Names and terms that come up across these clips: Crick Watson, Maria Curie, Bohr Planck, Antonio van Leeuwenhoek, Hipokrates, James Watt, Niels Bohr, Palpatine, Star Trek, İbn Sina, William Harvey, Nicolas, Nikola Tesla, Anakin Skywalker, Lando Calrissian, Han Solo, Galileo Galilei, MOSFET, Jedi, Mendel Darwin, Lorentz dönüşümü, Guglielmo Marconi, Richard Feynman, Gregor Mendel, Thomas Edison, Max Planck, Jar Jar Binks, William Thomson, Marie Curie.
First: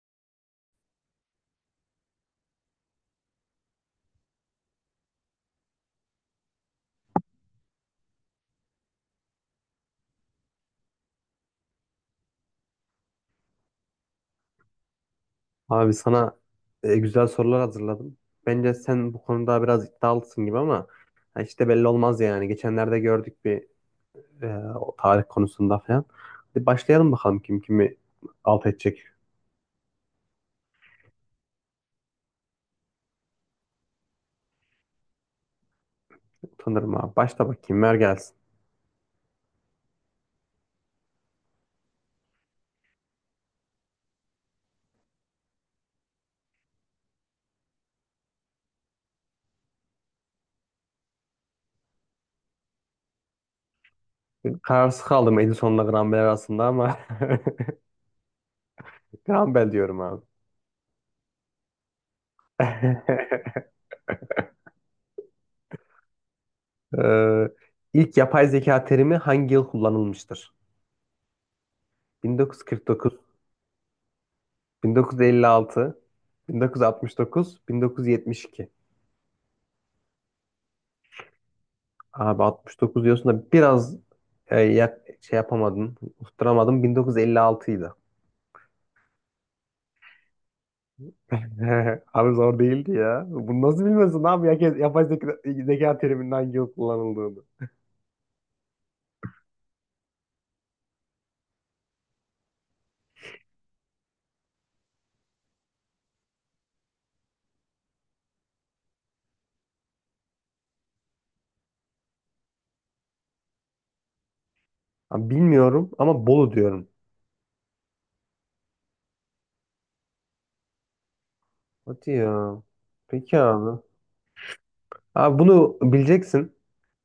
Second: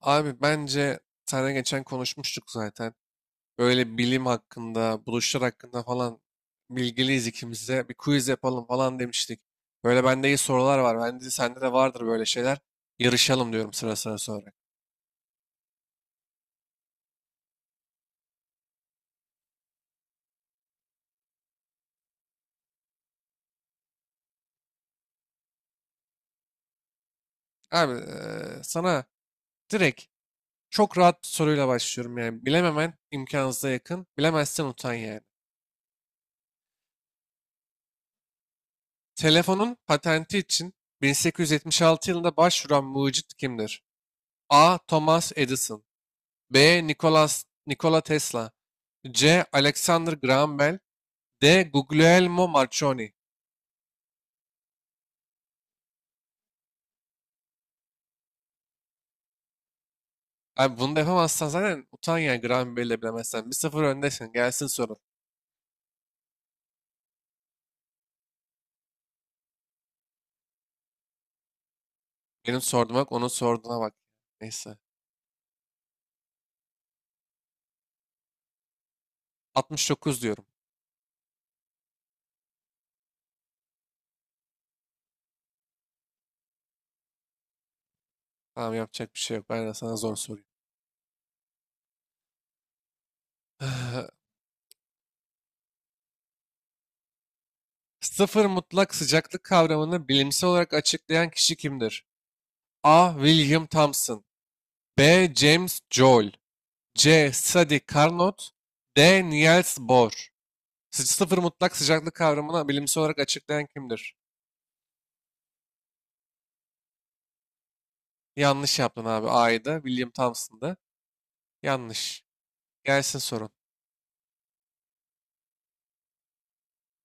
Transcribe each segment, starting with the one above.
Abi bence sana geçen konuşmuştuk zaten. Böyle bilim hakkında, buluşlar hakkında falan bilgiliyiz ikimiz de. Bir quiz yapalım falan demiştik. Böyle bende iyi sorular var. Bence sende de vardır böyle şeyler. Yarışalım diyorum sıra sıra sonra. Abi sana güzel sorular hazırladım. Bence sen bu konuda biraz iddialısın gibi ama ha, işte belli olmaz yani. Geçenlerde gördük bir e, o tarih konusunda falan. Hadi başlayalım bakalım kim Abi kimi alt edecek. sana direkt çok rahat bir soruyla başlıyorum yani. Bilememen imkansıza yakın. Bilemezsen utan yani. Utanırım abi. Başla bakayım ver gelsin. Telefonun patenti için 1876 yılında başvuran mucit kimdir? A. Thomas Edison. B. Nikola Tesla. C. Alexander Graham Bell. D. Guglielmo Marconi. Kararsız kaldım Edison'la Grambel arasında ama Grambel diyorum abi. Abi bunu da yapamazsan zaten utan ya, Graham Bell'i de bilemezsen. Bir sıfır öndesin. Gelsin sorun. Ee, ilk yapay zeka terimi hangi yıl kullanılmıştır? Benim sorduğuma bak, 1949, onun sorduğuna bak. Neyse. 1956, 1969, 1972. 69 diyorum. Abi 69 diyorsun da biraz şey yapamadım, tutturamadım. 1956'ydı. Tamam, yapacak bir şey yok. Ben de sana zor sorayım. Abi zor değildi ya. Bunu nasıl bilmiyorsun abi? Herkes yapay zeka, zeka teriminin hangi yıl kullanıldığını. Sıfır mutlak sıcaklık kavramını bilimsel olarak açıklayan kişi kimdir? A. William Thomson. B. James Joule. C. Sadi Carnot. D. Niels Bohr. Sıfır mutlak sıcaklık kavramını bilimsel olarak açıklayan kimdir? Abi bilmiyorum ama Bolu diyorum. Yanlış yaptın abi. A'ydı. William Thompson'dı. Hadi Yanlış. ya. Gelsin Peki sorun. abi. Abi bunu bileceksin.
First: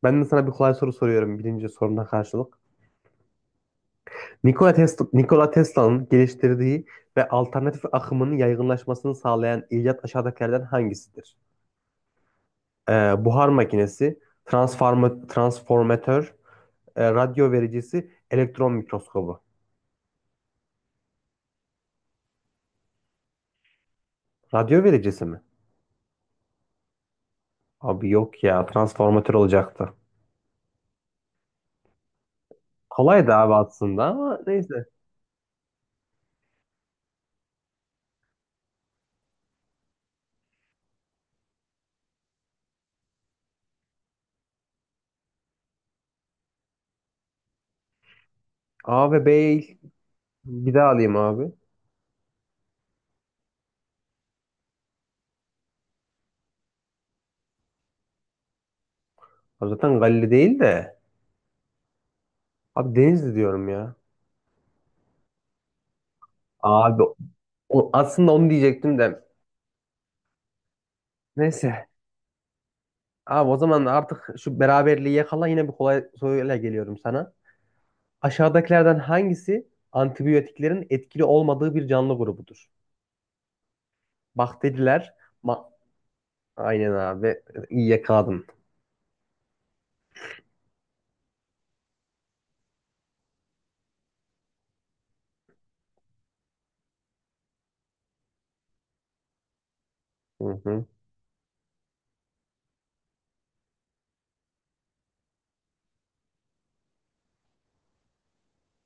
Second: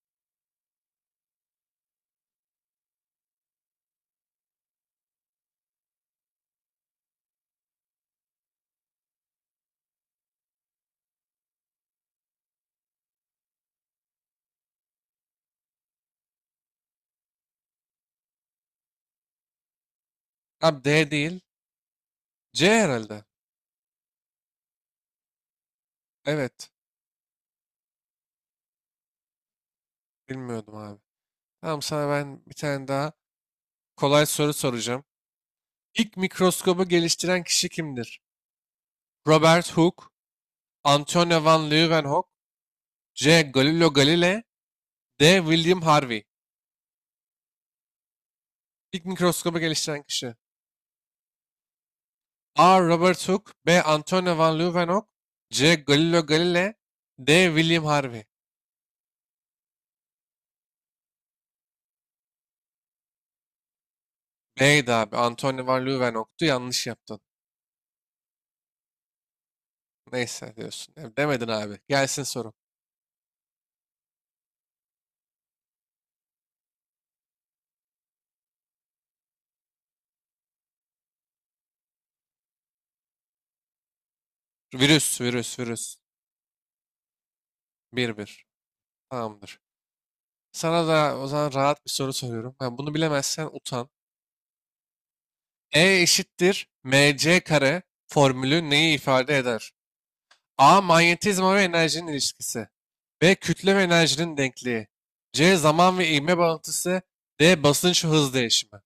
Ben de sana bir kolay soru soruyorum birinci soruna karşılık. Nikola Tesla'nın geliştirdiği ve alternatif akımının yaygınlaşmasını sağlayan icat aşağıdakilerden hangisidir? Buhar makinesi, transformatör, radyo vericisi, elektron mikroskobu. Abi D değil. C herhalde. Radyo vericisi mi? Evet. Abi yok ya, transformatör olacaktı. Bilmiyordum abi. Tamam, sana ben bir tane daha Kolay da abi aslında kolay ama soru neyse. soracağım. İlk mikroskobu geliştiren kişi kimdir? Robert Hooke, Antonio van Leeuwenhoek, C. Galileo Galilei, D. William Harvey. İlk A ve mikroskobu B'yi geliştiren kişi. bir daha alayım abi. A. Robert Hooke. B. Antonio van Leeuwenhoek. C. Galileo Galilei. D. William Harvey. Abi zaten Galileo değil de. Abi Denizli diyorum ya. B'ydi abi. Antonio van Leeuwenhoek'tu. Yanlış Abi yaptın. Aslında onu diyecektim de. Neyse diyorsun. Ya demedin abi. Neyse. Gelsin soru. Abi o zaman artık şu beraberliği yakala yine bir kolay soruyla geliyorum sana. Aşağıdakilerden hangisi antibiyotiklerin etkili olmadığı bir canlı grubudur? Bakteriler, Virüs, virüs, ma- virüs. aynen abi. İyi Bir bir. yakaladın. Tamamdır. Sana da o zaman rahat bir soru soruyorum. Ha, bunu bilemezsen utan. E eşittir mc kare formülü neyi ifade eder? Hı A. hı. Manyetizma ve enerjinin ilişkisi. B. Kütle ve enerjinin denkliği. C. Zaman ve ivme bağıntısı. D. Basınç ve hız değişimi.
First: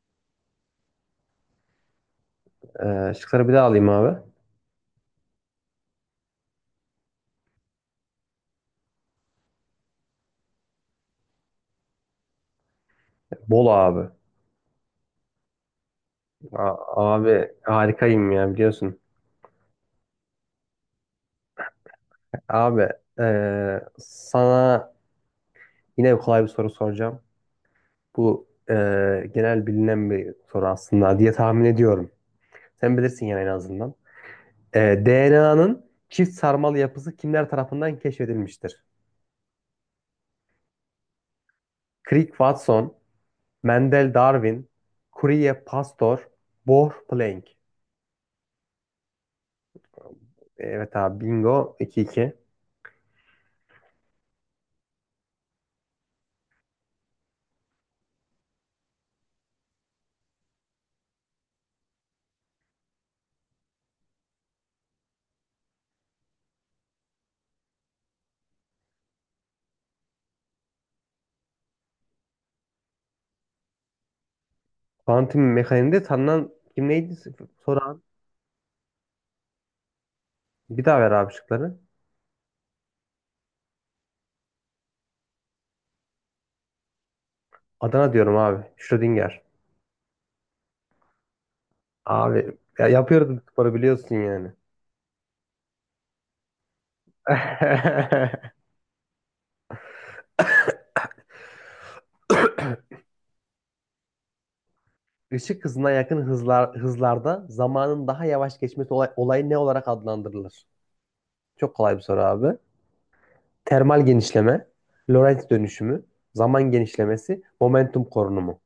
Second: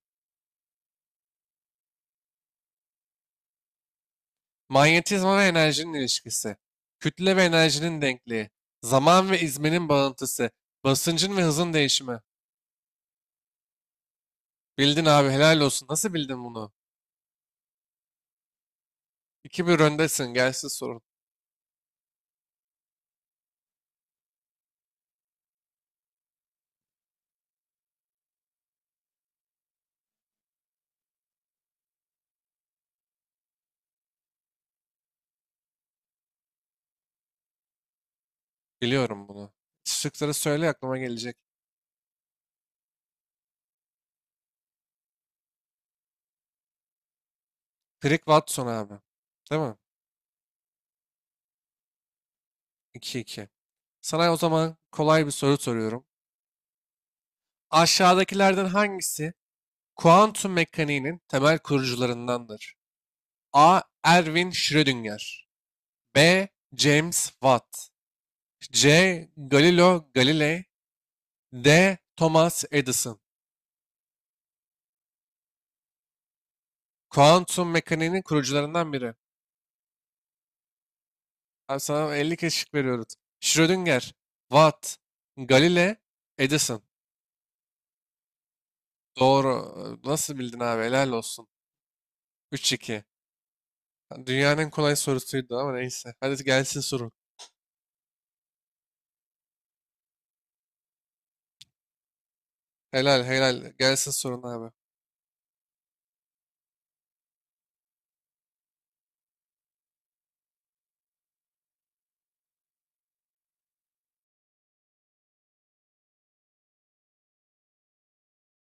Şıkları bir daha alayım abi. Manyetizma ve enerjinin ilişkisi. Kütle ve enerjinin denkliği. Zaman ve izmenin bağıntısı. Basıncın ve hızın değişimi. Bol abi. Bildin abi, helal olsun. Nasıl bildin bunu? A- Abi harikayım ya biliyorsun. İki bir öndesin. Gelsin sorun. Abi sana yine kolay bir soru soracağım. Bu genel bilinen bir soru aslında diye tahmin ediyorum. Sen bilirsin yani en azından. DNA'nın çift sarmal yapısı kimler tarafından keşfedilmiştir? Biliyorum bunu. Şıkları söyle, aklıma gelecek. Crick Watson, Mendel Darwin, Courier Pasteur, Bohr Planck. Crick Watson abi. Değil mi? Evet abi bingo 2-2. 2-2. Sana o zaman kolay bir soru soruyorum. Aşağıdakilerden hangisi kuantum mekaniğinin temel kurucularındandır? A. Erwin Schrödinger. B. James Watt. C. Galileo Galilei. D. Thomas Edison. Kuantum mekaniğinde tanınan kim neydi? Kuantum Soran. mekaniğinin kurucularından biri. Bir daha ver abi şıkları. Abi sana 50 kez şık veriyoruz. Schrödinger, Watt, Galilei, Edison. Adana diyorum abi. Schrödinger. Doğru. Nasıl bildin abi? Helal olsun. Abi Üç ya 2. yapıyoruz bu sporu biliyorsun yani. Dünyanın en kolay sorusuydu ama neyse. Hadi gelsin sorun. Helal helal. Gelsin sorun abi. Işık hızına yakın hızlarda zamanın daha yavaş geçmesi olayı ne olarak adlandırılır? Çok kolay bir soru abi. Termal genişleme, Lorentz dönüşümü, zaman genişlemesi, momentum korunumu.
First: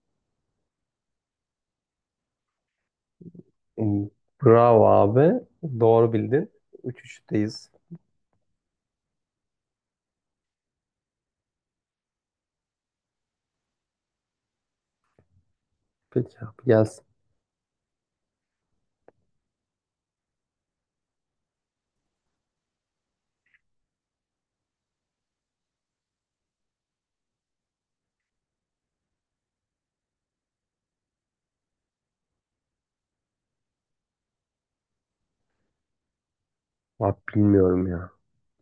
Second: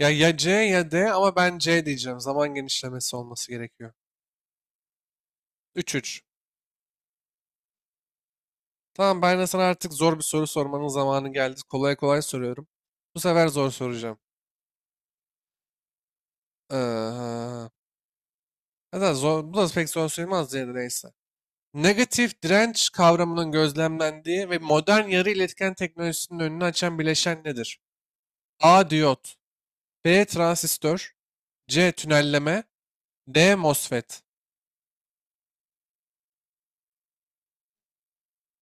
Ya ya C ya D, ama ben C diyeceğim. Zaman genişlemesi olması gerekiyor. Hmm, bravo abi. Doğru 3-3. bildin. 3-3'teyiz. Tamam, ben de sana artık zor bir soru sormanın zamanı geldi. Kolay kolay soruyorum. Bu sefer zor soracağım. Peki abi gelsin. Ee, hatta zor, bu da pek zor sayılmaz diye de, neyse. Negatif direnç kavramının gözlemlendiği ve modern yarı iletken teknolojisinin önünü açan bileşen nedir? A. Diyot. B. Transistör. C. Tünelleme. D. MOSFET. Abi bilmiyorum ya.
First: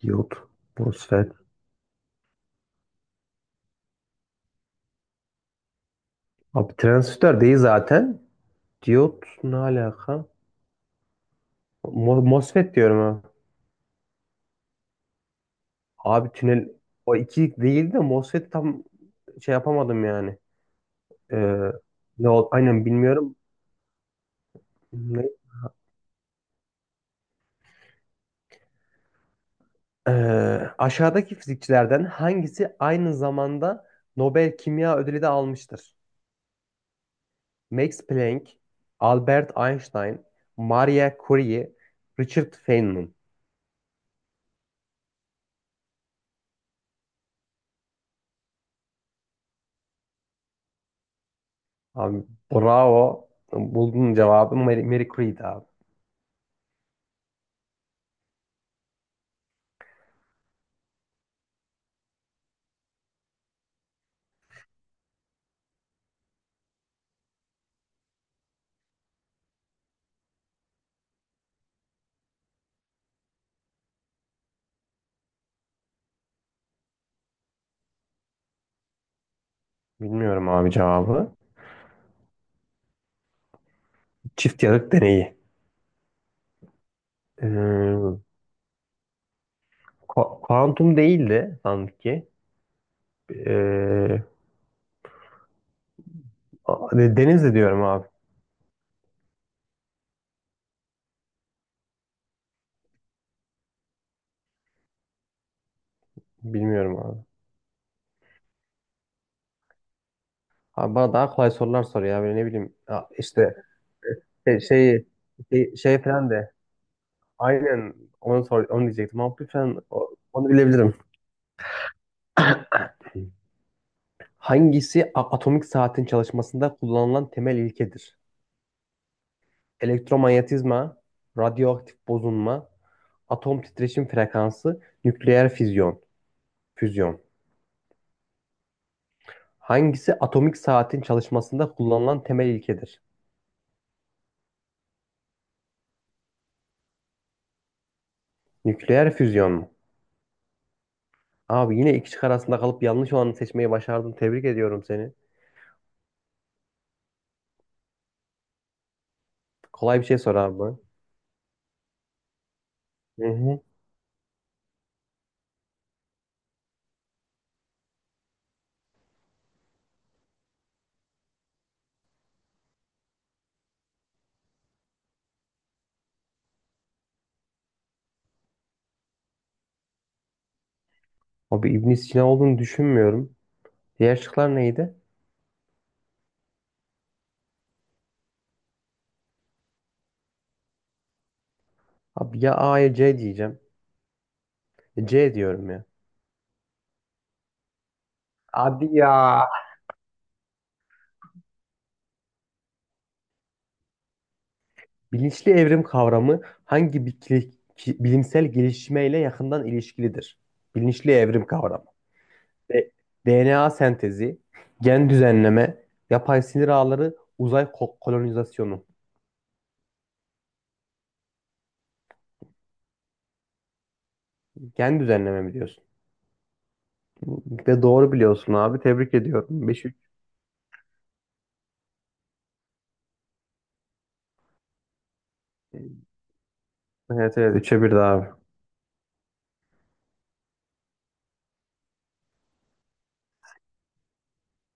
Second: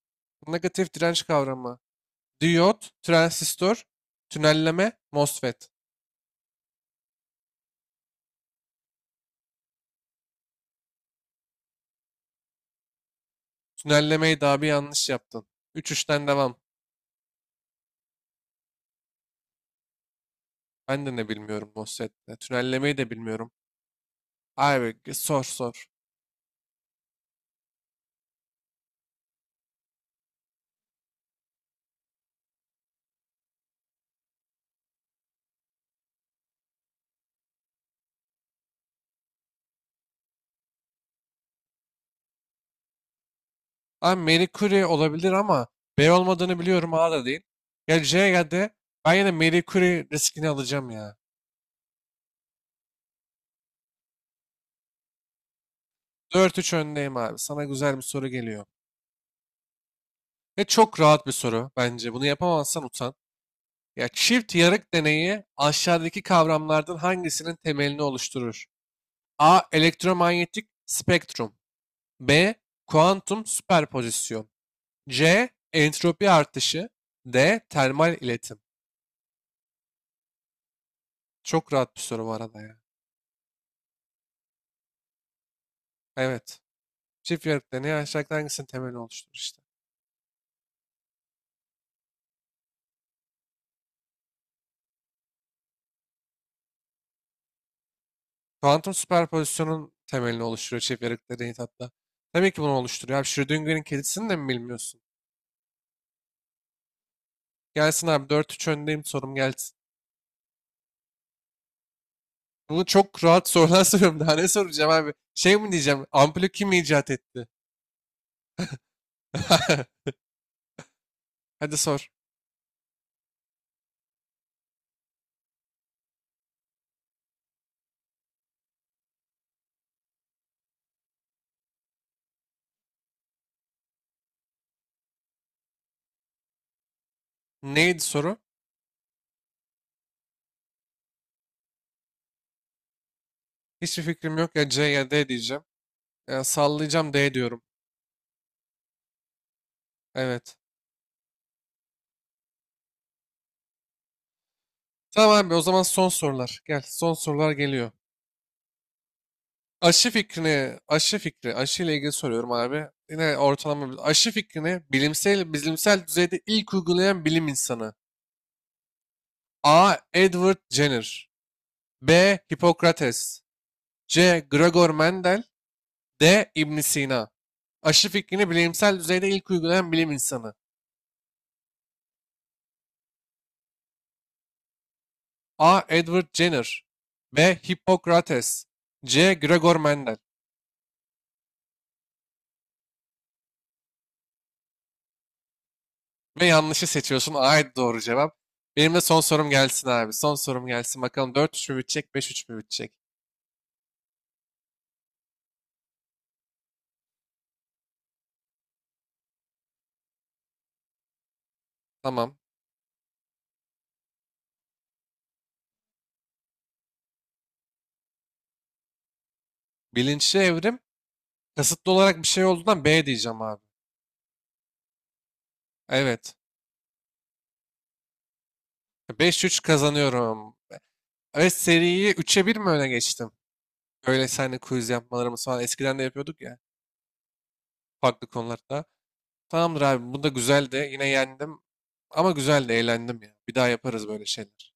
Diyot, Negatif direnç MOSFET. kavramı. Diyot, transistör, tünelleme, MOSFET. Abi transistör değil zaten. Diyot ne alaka? MOSFET diyorum ha. Tünellemeyi daha bir yanlış yaptın. Üç 3'ten Abi devam. O iki değil de MOSFET tam şey yapamadım yani. Ben de ne Ee, bilmiyorum Ne MOSFET'te. Aynen Tünellemeyi de bilmiyorum. bilmiyorum. Abi Ne? sor sor. Ee, Aşağıdaki fizikçilerden hangisi aynı zamanda Nobel Kimya Ödülü de almıştır? Max Planck, Albert Einstein, Maria Curie, Richard Feynman. Abi Marie Curie olabilir ama B olmadığını biliyorum, A da değil. Ya C'ye ya. Ben yine Marie Curie riskini alacağım ya. Abi bravo. Buldun cevabı. Mary Creed abi. Dört üç öndeyim abi. Sana güzel bir soru geliyor. Ve çok rahat bir soru bence. Bunu yapamazsan utan. Ya, çift yarık deneyi aşağıdaki kavramlardan hangisinin temelini oluşturur? A. Elektromanyetik spektrum. B. Kuantum süperpozisyon. C. Entropi artışı. D. Termal iletim. Bilmiyorum abi cevabı. Çok rahat bir soru bu arada ya. Çift yarık deneyi. Evet. Çift yarık deneyi Ee, aşağıdaki hangisinin temelini oluşturur işte. Kuantum değildi sanki. Ee, Denizli diyorum abi. Kuantum süperpozisyonun temelini oluşturuyor çift yarık deneyi hatta. Tabii ki bunu oluşturuyor. Abi Schrödinger'in kedisini de mi bilmiyorsun? Bilmiyorum abi. Gelsin abi, dört üç öndeyim, sorum gelsin. Abi bana daha kolay sorular sor ya. Böyle ne bileyim. Bunu Ya çok rahat işte sorular soruyorum. Daha ne şey, soracağım şey, abi? Şey mi şey, şey diyeceğim? falan Ampulü de. kim icat etti? Aynen onu sor, onu diyecektim. Ama lütfen onu bilebilirim. Hadi sor. Hangisi atomik saatin çalışmasında kullanılan temel ilkedir? Elektromanyetizma, radyoaktif bozulma, atom titreşim frekansı, nükleer füzyon. Füzyon. Neydi soru? Hangisi atomik saatin çalışmasında kullanılan temel ilkedir? Hiçbir fikrim yok, ya C ya D diyeceğim. Ya sallayacağım, D diyorum. Nükleer füzyon mu? Evet. Abi yine iki şık arasında kalıp yanlış olanı seçmeyi başardın. Tebrik ediyorum seni. Tamam abi, o zaman son sorular. Gel, son sorular geliyor. Kolay bir Aşı şey sor fikrini, abi. aşı fikri, aşı ile ilgili soruyorum abi. Hı Yine hı. Aşı fikrini bilimsel düzeyde ilk uygulayan bilim insanı. A. Edward Jenner. B. Hipokrates. C. Gregor Mendel. D. İbn Sina. Aşı fikrini bilimsel düzeyde ilk uygulayan bilim insanı. Abi İbn Sina olduğunu düşünmüyorum. Diğer şıklar neydi? A. Edward Jenner. B. Hippokrates. C. Gregor Mendel. Abi ya A ya C diyeceğim. E, C diyorum ya. Ve yanlışı seçiyorsun. A. Doğru cevap. Abi Benim de ya. son sorum gelsin abi. Son sorum gelsin. Bakalım dört üç mü bitecek, beş üç mü bitecek? Bilinçli evrim kavramı hangi bilimsel gelişmeyle yakından ilişkilidir? Bilinçli evrim kavramı. Tamam. De- DNA sentezi, gen düzenleme, yapay sinir ağları, uzay kolonizasyonu. Bilinçli evrim kasıtlı olarak bir şey olduğundan B diyeceğim abi. Gen düzenleme mi diyorsun? Evet. Ve doğru biliyorsun abi. Tebrik Beş üç ediyorum. Beş üç. kazanıyorum. Evet, seriyi üç'e bir mi öne geçtim? Öyle seninle quiz yapmalarımız falan eskiden e, de yapıyorduk ya. Evet evet 3'e bir Farklı abi. konularda. Tamamdır abi. Bu da güzeldi. Yine yendim. Ama güzeldi, eğlendim ya. Bir daha yaparız böyle şeyler.